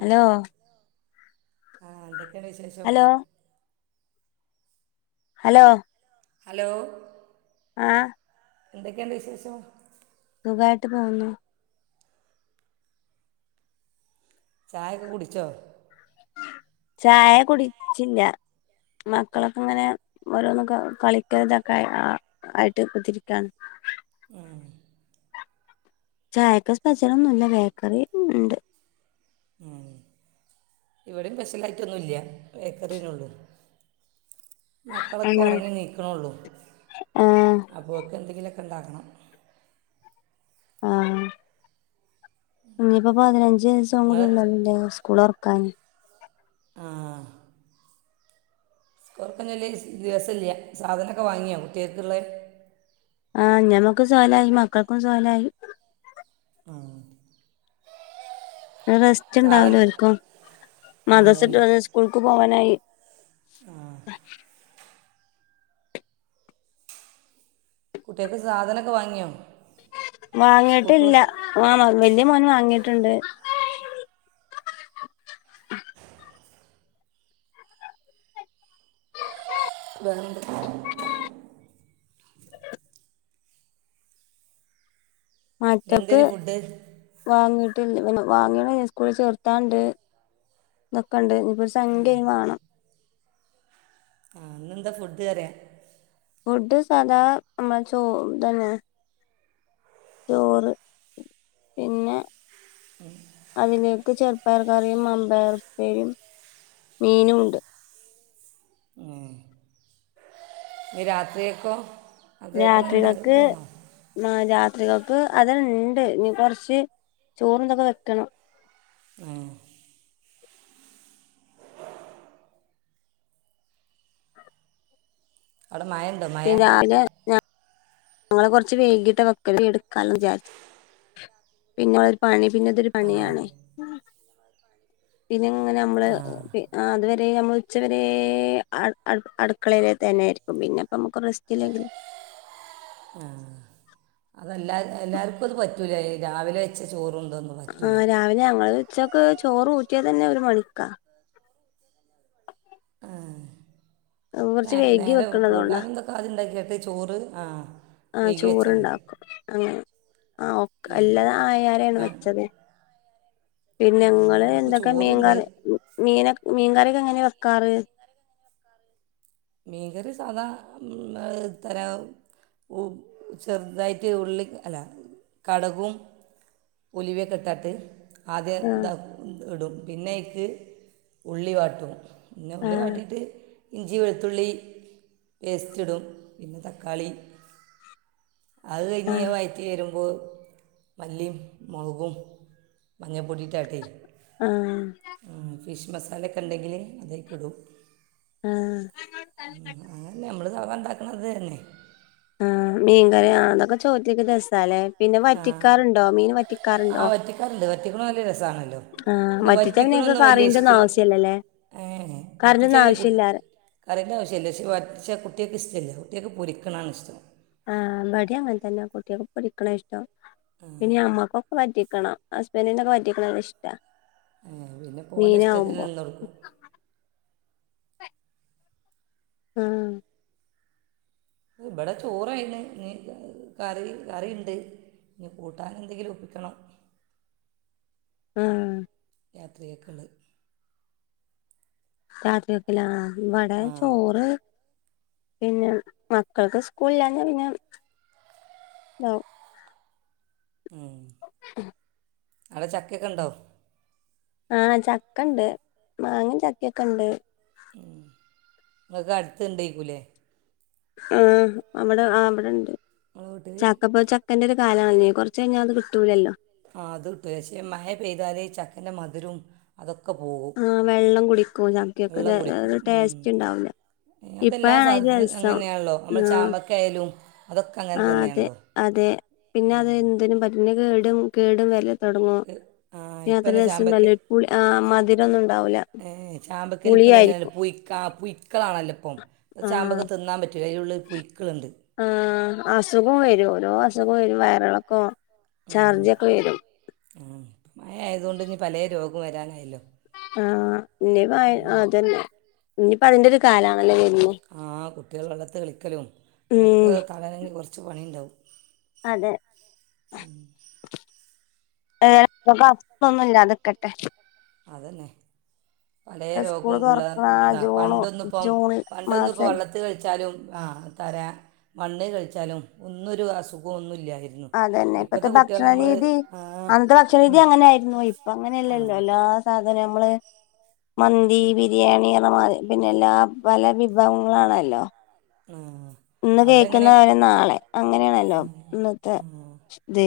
Hello ആാ എന്തൊക്കെയാണ് വിശേഷം ഹലോ ഹലോ ഹലോ ആഏ എന്തൊക്കെയാണ്ട് വിശേഷം? സുഖായിട്ട് പോന്നു. ചായ ഒക്കെ കുടിച്ചോ ചായ കുടിച്ചില്ല, മക്കളൊക്കെ ഇങ്ങനെ ഓരോന്നും കളിക്ക, ഇതൊക്കെ ആയിട്ട് കുതിരിക്കയാണ്. ചായക്ക് സ്പെഷൽ ഒന്നുമില്ല, ബേക്കറി ഉണ്ട്. ഉ ഇവിടെയും സ്പെഷ്യലായിട്ടൊന്നുമില്ല, ബേക്കറീനുള്ളൂ. മക്കളൊക്കെ ആഹ് ഉറങ്ങി നീക്കണള്ളൂ ആഹ് അപ്പോക്കെ എന്തെങ്കില ഒക്ക ഉണ്ടാക്കണം. ആഹ ഇനിയിപ്പോ പതിനഞ്ച ദിവസ്സോ കൂടി നിങ്ങൾ ഉള്ളല്ലേ സ്കൂളൾ തുറ ക്കാൻ. ആഹ തൊറക്കഞ്ഞല്ലേ ദിവസല്ല സാധനമൊക്കെ വാങ്ങിയാ കുട്ടികൾക്കുള്ള ആഹ ഞമ്മക്ക് സാനായി മക്കൾക്കും സാനായി. ആ റെസ്റ്റ് ഉണ്ടാവലോ സാധനം ആരിക്കും. അതന്നെ മതസട്ട് സ്കൂൾക്ക് പോവാനായി. ആ കുട്ടികക്ക് സാധനക്കെ വാങ്ങിയോ സ്കൂൾക്കുള്ള വാങ്ങിട്ടില്ല ആ വലിയ മോൻ വാങ്ങിട്ടുണ്ട്. വന്ത്. മറ്റൊക്ക് ഇന്നെന്തേനു ഫുഡ് വാങ്ങി പിന്നെ വാങ്ങിയണ സ്കൂൾ ചേർത്താണ്ട് എന്നൊക്കെുണ്ട് ഇനിപ്പോ ഒരു സംഖ്യം വേണം. ആഹ ഇന്നെന്താ ഫുഡ് കറിയാ ഫുഡ് സാധാ നമ്മള ചോ തന്നെ. ചോറ് പിന്നെ. അതിനലെയൊക്കെ ചെറ പയർകറിയും, അമ്പേർപ്പേരിയും, മീനുമുണ്ട്. ഉ ഈ രാത്രിയക്കോ രാത്രികൾക്ക് ആ രാത്രികക്ക് അതണ്ട് നി കൊറച്ച് ചോറ്ന്തൊക്കെ വെക്കണം. ആ അവിടെ മയണ്ടോ മ. പിന്നെ രാവിലെ ഞങ്ങള് കൊറച്ച് വേഗിട്ട് വെക്കല് എടുക്കന്ന് വിചാരിച്ച് പിന്നൊരു പണി. പിന്നെതൊരു അതെ പണിയാണെ. പിന്നെങ്ങനെ നമ്മള് ആ ആ അതില് പിന്നെ നമ്മൾ ഉച്ചവരെ അടു അടു അടുക്കളയില് തന്നൊയിരിക്കും. പിന്നെപ്പ നമുക്ക് റെസ്റ്റ് ഇല്ലെങ്കില് ആ അതല്ലാ, എല്ലാർക്കും അത് പറ്റൂല രാവിലെ വെച്ച ചോറും. ആ രാവിലെ ഞങ്ങള് ഉച്ചക്ക് ചോറ് ഊറ്റിയന്നെ ഒരു മണിക്കാ [unintelligible] കുറച്ച് വൈകി വെക്കണത് കൊണ്ടാ [inaudible] ആ ആ വൈകി വെച്ചാൽ മതി ചോറ്ണ്ടാക്കും അങ്ങനെ ഞാൻ ആ, ഞങ്ങൾക്ക് ചോറുണ്ട് [unintelligible] കാറ് മീൻ കറി സാധാ തരോ ഉ ചെറുതായിട്ട് ഉള്ളി അല്ല കടകും ഉലുവയൊക്ക ഇട്ടാട്ട് ആദ്യം ആ താക്കും ഇടും പിന്നെ ട്ട് ഉള്ളി വാട്ടും പിന്നെ ആ ഉള്ളി വാട്ടിട്ട് ഇഞ്ചിവെള് ത്തുള്ളി പേസ്റ്റിടും പിന്നെ തക്കാളി അത് ആ കയിഞ്ഞ് വയറ്റി വരുമ്പോ മല്ലിയും മുളകും മഞ്ഞൾപ്പൊടിട്ടാട്ടേ ആ ഫിഷ് മസാലക്കെ ഉണ്ടെങ്കിലെ അതൊക്കെടും ആ [inaudible] ആ മീൻകറിയ അതൊക്കെ ചോറ്റിക്കെ രസല്ലേ പിന്നെ ആ വറ്റിക്കാർണ്ടോ മീൻ വറ്റിക്കാറുണ്ടോ ആ വറ്റിക്കാറുണ്ട് വറ്റിക്കണ നല്ല രസമാണല്ലോ ആ പിന്നെ വറ്റിച്ചാന്നെ നിങ്ങക്ക് വറ്റിക്കണൊന്നും വലിയ കറിണ്ടന്നും ഇഷ്ടമില്ല ആവശ്യല്ലല്ലേ ഏ കറിറ ഒന്നും ആവശ്യം ഇല്ലാറ് കറില്യ ആവശ്യല്ല പക്ഷേ വറ്റിച്ചാ കുട്ട്യാക്ക് ഇഷ്ടല്ല കുട്ട്യാക്ക് പൊരിക്കാനാണിഷ്ടം ആ ഇമ്പടി അങ്ങനെ തന്യ കുട്ട്യാക്ക് പൊടിക്കന്നഷ്ടം നി അമ്മക്കൊക്കെ വറ്റി ക്കണം ഹസ്ബന്റിന് പറ്റിക്കണഷ്ടാ പിന്നെ പോലെ ഇഷ്ടത്തിന് നിന്നൊടുക്കും ആ ഇബിടെ ചോറായിന് ഇനി കറി കറിണ്ട് ഇനി കൂട്ടൻ എന്തെങ്കിലും ഒപ്പിക്കണം ആ [unintelligible] [unintelligible] ബടെ ആ ചോറ് പിന്നെ മക്കൾക്ക് സ്കൂളില്ലാഞ്ഞാ പിന്നെ ഇ ഉം അവിടെ ചക്കേക്ക ഒണ്ടൊ ആഹ ചക്കണ്ട് മാങ്ങയും ചക്കേക്ക ഇണ്ട് നിങ്ങക്ക് അടുത്ത് ഇണ്ടായിക്കൂലേ ആഹ അവിടെ ആ അവിടിണ്ട് [unintelligible] ചക്കേൻ്റ ഒരു കാലാണല്ലോ കുറച്ച് കഴിഞ്ഞാൽ അത് കിട്ടൂലല്ലോ ആ അത് ഉദ്ദേശിച്ച മഴ പെയ്താലെ ചക്കന്റെ മധുരോം അതൊക്കെ പോകും ആ വെള്ളം കുടിക്കും വെള്ളം ചക്കയൊക്കെ കുടിക്കും ടേസ്റ്റ് ഉണ്ടാവൂല അതെല്ലാ ഇപ്പഴാണ് സാധനത്തിനും രസം അങ്ങനെയാണല്ലോ നമ്മൾ ആ ചാമ്പക്ക ആയാലും അതൊക്കെ അങ്ങനെ ആ അതെ തന്നെയാണല്ലോ അതെ പിന്നെ അത് ഉം. എന്തിനും പറ്റുല കേ ടും കേടും വല്ല തുടങ്ങുവാ ആ ഇപ്പം തന്നെ ചാമ്പക്ക [unintelligible] ആ മധുര ഒന്നും ഇണ്ടാവൂല ഏ, പുളിയായിരിക്കും പുക്കളാണല്ലോ ഇപ്പം ചാമ്പക്ക ആഹ് തിന്നാൻ പറ്റൂല അതിലുള്ളിൽ പുഴുക്കളുണ്ട് ഖം വരും വയറളൊക്കോ ഉം ഉം മഴ ആയതുകൊണ്ട് ഇനി പലേ രോഗോം വരാനായല്ലോ ആഹ് ഇനീ ഇപ്പ അതന്നെ ഇനിയിപ്പതിന്റെ ഒരു കാലാണല്ലേ ആഹ് കു വെള്ളത്തിൽ കളിക്കലും അതക്ക ഉം [unintelligible] കുറച്ച് പണി ഇണ്ടാവും അതെ ആഹ നിങ്ങൾക്ക് അസുഖമൊന്നും ഇല്ലാതിക്കട്ടെ അതന്നെ പല സ്കൂള് രോഗോം ഉള്ള തുറക്കണ ഇത ജൂണ് പണ്ടൊന്നിപ്പം ജൂൺ പണ്ടൊന്നിപ്പം ഇപ്പോം മാസല്ലേ വെള്ളത്തിൽ കളിച്ചാലും ആ തരാ മണ്ണ് കളിച്ചാലും ഒന്നുമൊരു അസുഖോന്നുമില്ല അതന്നെ ഇപ്പത്തെ ഭക്ഷണരീതി ആ അന്നത്തെ ഭക്ഷണ രീതി ഉം, അങ്ങനെ ആരുന്നു ഇപ്പ ആ അങ്ങനെയല്ലല്ലോ എല്ലാ സാധനം നമ്മള് മന്തി ബിരിയാണിതി പിന്നെ എല്ലാ പല വിഭവങ്ങളാണല്ലോ ആ ഇന്ന് അവിടെ എങ്ങനെ കേൾക്കുന്ന അവരെ നാളെ ആ അങ്ങനെയാണല്ലോ ഇന്നത്തെ ആ ഇത്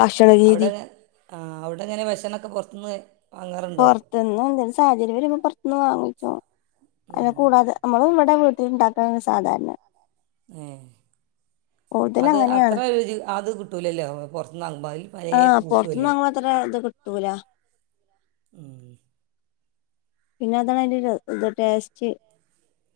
ഭഷണ അവിടെ രീതി എങ്ങ- ആ അവിടെങ്ങനെ ഭക്ഷണൊക്കെ പുറത്തുന്ന് പുറത്തുന്ന് എന്തേലും സാഹചര്യം വരുമ്പോ പുറത്തുനിന്ന് വാങ്ങും ഓ ഉം, അതിനെ കൂടാതെ നമ്മള് നമ്മടെ വീട്ടിൽ ഇണ്ടാ ആ സാധാരണയാ ഏ കൂടുതൽ അത് അത്ര അങ്ങനെയാണ് രുചി അത് കിട്ടൂലല്ലോ പുറത്ത്ന്നാങ്ങുമ്പോ ആഹ് പുറത്തുന്ന് വാങ്ങ്മ്പോ അത്ര ഇത് കിട്ടൂല ഉം പിന്നെ അതാണ് അതിന്റെ ഒരു ഇ ടേസ്റ്റ്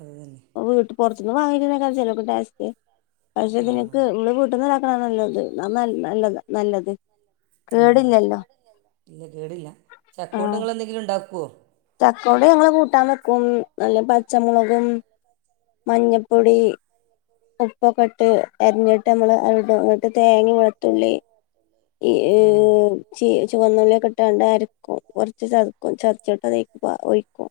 അത് തന്നെ [unintelligible] [unintelligible] പുറത്തുനിന്ന് വാങ്ങിക്കുന്നതിനേക്കാൾ [unintelligible] പക്ഷെ നിനക്ക് ആ [unintelligible] ആ നല്ലത് നല്ലതാ നല്ലത് ആ കേടില്ലല്ലോ ഇല്ല കേടില്ല ചക്കോണ്ട് നിങ്ങള് എന്തെങ്കിലും ഇണ്ടാക്കുവോ ചക്കോണ്ട് ഞങ്ങള് കൂട്ടാൻ വെക്കും നല്ല പച്ചമൊളകും മഞ്ഞപ്പൊടി ത ഉപ്പൊക്കെ ഇട്ട് അരിഞ്ഞിട്ട് നമ്മള് അ അങ്ങിട്ട് തേങ്ങ, വെളത്തുള്ളി ആഹ് ഈ ചാ ള്ളിയൊക്കെട്ട് അരക്കും കൊറച്ച് ചതയ്ക്കു ചതച്ചിട്ട് ഒയ്ക്കുക ഒയിക്കും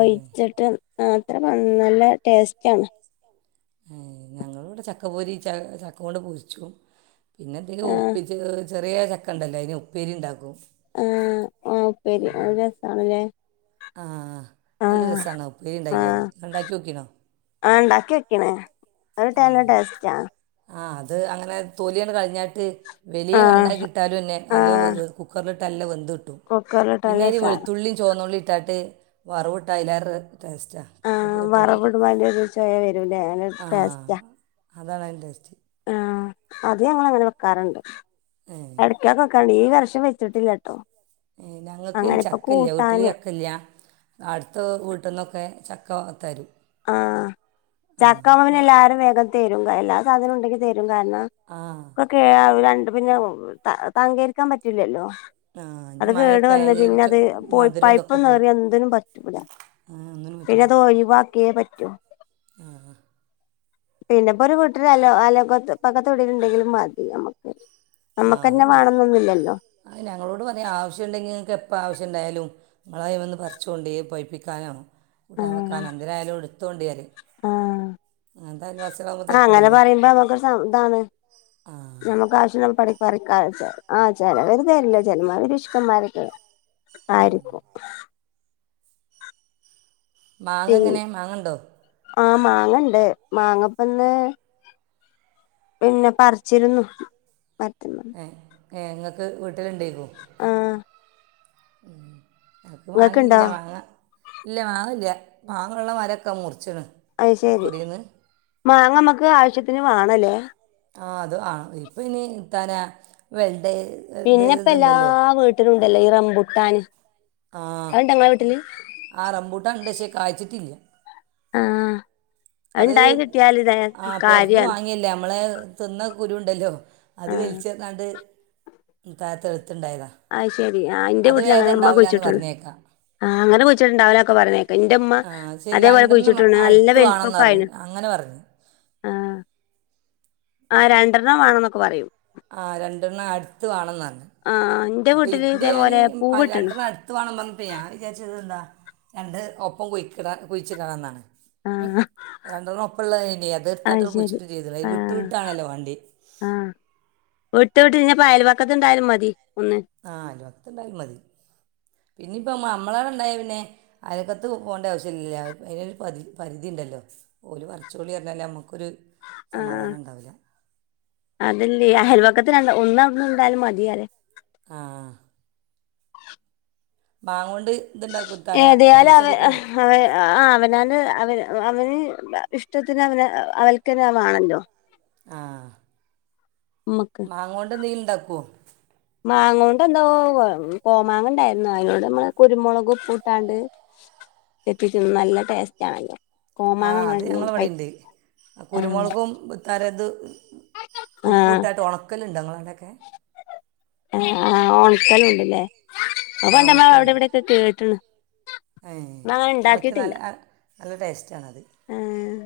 ഏഹ് മാത്രം നല്ല ടെസ്റ്റാണ് ഞങ്ങളിവിടെ ചക്കപൊരി ച ചക്കകൊണ്ട് പൊരിച്ചും പിന്നെ എന്തേലും ആ ഒപ്പിച്ച് ചെറിയ ചക്കണ്ടല്ലോ അയിന് ഉപ്പേരിണ്ടാക്കും ആഹ് ആഹ് ഉപ്പേരി അത് രസാണലേ ആ നല്ലരസാന്ന ആ ഉപ്പേരിണ്ടാക്കിയാല് ണ്ടാക്കി നോക്കീനോ ആ ഉണ്ടാക്കി വെക്കണേ അത് നല്ല ടേസ്റ്റാ ആഹ് അത് അങ്ങനെ തൊലിയാണ്ട് കളഞ്ഞാട്ട് വലിയ ആഹ് കണ്ടാക്കിട്ടാലുന്നെ നല്ല ആഹ് വേ കുക്കർ തല്ല വെന്ത്‌ ട്ടും കുക്കറിലിട്ട് നല്ല പിന്നയില് സാ വെളുത്തുള്ളി ചോന്നുള്ളി ഇട്ടാട്ട് വറവിട്ട അയിലേറെ ആ വെറകിടുമ്പോ അതിന്റെയൊരു ചൊവ വ രുവില്ലേ അങ്ങനെയൊരു ആ ടേസ്റ്റാ അതാണ് അതിന്റെ ടേസ്റ്റ് ആ അത് ഞങ്ങളങ്ങനെ വെക്കാറുണ്ട് ഏ അടുപ്പേ ക ക്കണ് ഈ വർഷം വെച്ചിട്ടില്ലാട്ടോ ഞങ്ങൾക്ക് ചക്ക ഇല്ല വീട്ടില് ചക്ക ഇല്ല അടുത്ത വീട്ടിൽന്നൊക്കെ ചക്കത്തരു ആഹ ചക്കവന അ- എല്ലാവാരും വേഗത്തെ എല്ലാ സാധനം ഉണ്ടെ കാരണം ആ ഒക്കെ പിന്നെ തങ്കേരിക്കാൻ പറ്റൂലല്ലോ ആ അത് ഇനി കേട് മഴയൊക്കെ വന്ന് ആയാൽ പിന്നെ ചു അത് പോയി മധുരം പഴുപ്പ് ഇതൊക്കെ പോവും ഒന്നേറിയാ ന്തിനും പറ്റൂല ആ ഒന്നിനും പിന്നെ പറ്റില്ല അത് ഒഴിവാ ക്കേ പറ്റോ ആ പിന്നെപ്പോ ഒരു വീട്ടില് അലോ അയലോ ക്കത്തൊടിലുണ്ടെങ്കിലും മതി നമ്മക്ക് ആ അത് മതി അത് ഞങ്ങളോട് പറയാ ആവശ്യംണ്ടെങ്കിൽ ഇങ്ങൾക്ക് എപ്പ എപ്പ ആവശ്യണ്ടായാലും ഇങ്ങളയ്മന്ന്‌ പറിചച്ചോണ്ടി പയ്‌പ്പിക്കാനോ കൂട്ടാൻ വെക്കാനോ എന്തിനായാലും എടു എടുത്തോണ്ടി അറിയും ആഹ ആ അങ്ങനെ തരക്കേടില്ല പറയുമ്പോ നമ്മക്ക് ആ [inaudible] നമ്മുക്ക് ആവശ്യള്ളപ്പോ പറിക്ക [unintelligible] ഉം. ആയിരിക്കും മാങ്ങ എങ്ങനെ മാങ്ങണ്ടോ ആ മാങ്ങണ്ട് മാങ്ങപ്പന്ന് പിന്നെ പറിച്ചിരുന്നു മറ്റ ഏ ഏ ങ്ങൾക്ക് വീ വീട്ടിലിണ്ടേക്കും ആഹ് മ്മ് ഞങ്ങൾക്ക് ഇങ്ങക്ക്ണ്ടോ മാങ്ങില്ല മാങ്ങ ഇല്ല മാ ങ്ങല്ല മാത്ര മരൊക്കെ മൂർത്തി അത് ശെരി മാങ്ങ നമ്മുക്ക് ആവശ്യത്തി പിന്നെ വേണല്ലേ ആ അത് ആണ് ഇപ്പ ഇനി താനെെ പിന്നെ ഇപ്പ എല്ലാ വീട്ടിലും ഉണ്ടല്ലോ ഈറംബുട്ടി താണ് ആഹ ആ റബൂട്ടാ ഉണ്ട് ശ കഴ്ച്ചിട്ടില്ല ആഹ അത് ആ പുറത്തന്ന് കാര്യാണ് വാങ്ങിയല്ലേ നമ്മള് തിന്ന കുരു ഉണ്ടല്ലോ അത് ആഹ് വലിച്ചെറഞ്ഞാണ്ട് [unintelligible] ആഹ് ശരി ആ അന്റെ വീട്ടിൽ അങ്ങനെ അമ്മ ഉണ്ടാവില്ല എന്ന് കൊഴിച്ചിട്ടുള്ളു പറഞ്ഞേക്കാം ആഹ്ങ്ങനെ കൊഴിച്ചിട്ടുണ്ടാവനൊക്കെ പറഞ്ഞേ എന്റെമ്മ ആ ശരി അതേപോലെ രണ്ടെണ്ണം കുഴിച്ചിട്ടുണ്ട് നല്ല അടുത്ത് വേണമെന്ന് വെലിപ്പക്ക പറഞ്ഞു ആയിനു അങ്ങനെ പറഞ്ഞു ആഹ. ആ രണ്ടെണ്ണം വേണം എന്നൊക്കെ പറയും. ആ രണ്ടെണ്ണം അടുത്ത് വേണന്നു ആഹ് എന്റെ അപ്പൊ വീട്ടില് എന്റെയാണി ഇതേപോലെ [unintelligible] പൂവിട്ട്ണ് ഞാൻ വിചാരിച്ചത് ഇത് എന്താ രണ്ട് ഒപ്പം കൊഴിക്കട കൊഴിച്ച കാണന്നതാണ് ഉം ആഹ് രണ്ടെണ്ണം ഒപ്പംള്ള [unintelligible] അത് തീർത്ഥായിട്ട ശരി കുയിച്ചിട്ട് ചെയ്തില്ല ഇത് വിട്ടു ആഹ് വിട്ടാണല്ലോ വണ്ടി [unintelligible] യൽ വക്കത്ത ഉണ്ടായിലും മതി. ഒന്ന് ആഹ് വർത്ത് ഇണ്ടായ മതി ഇ ഇനിയിപ്പോൾ നമ്മളാടെ ഉണ്ടായി പിന്നെ അയലോക്കത്ത് പോകേണ്ട ആവശ്യം ഇല്ലില്ല അതിനൊരു പരി പരിധി ഉണ്ടല്ലോ പോല പറച്ചൊളി പറഞ്ഞാലേ നമുക്കൊരു ആഹ സമാധാനം ഉണ്ടാവില്ല അലല്ലേ ആഹൽവ. പക്കത്തി ഒന്ന ഉണ്ടായാലും മതിയല്ല ആഹ ബങ്ങണ് ഏതായാലും അവ അടിക്കും അവ അവനാണ് അവ അവന് ഇഷ്ടത്തിന് അവന് അവൽക്കരമാണല്ലോ ആഹ മാങ്ങ കൊണ്ട് നീ [unintelligible] മാങ്ങ കൊണ്ട് എന്തോ കോമാങ്ങ ഉണ്ടായിരുന്നു അതിനോട് നമ്മള് കുരുമുളക് ഉപ്പ ഇട്ടാണ്ട് ചെത്തി തിന്നും നല്ല ടേസ്റ്റ് ആണ് അതിന്റ ആ അത് ഞങ്ങളവിടെുണ്ട് കുരുമുളകും തരത് ഉപ്പൂ ആഹ് ഇട്ടട്ട് ഉണക്കല ഉണ്ട- അതക്കെ ആ ഓണക്കല് ഉണ്ടല്ലേ [unintelligible] അവിടെ എവിടെക്കെ കേട്ടണ് ഉണക്ക് നല്ല നല്ല ടേസ്റ്റ ആണത് ആഹ്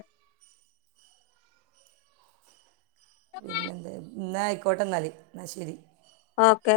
പിന്നെ എന്താന്ന് എന്ന ആയിക്കോട്ടെ എന്നാൽ എന്നാ ശരി ഓക്കെ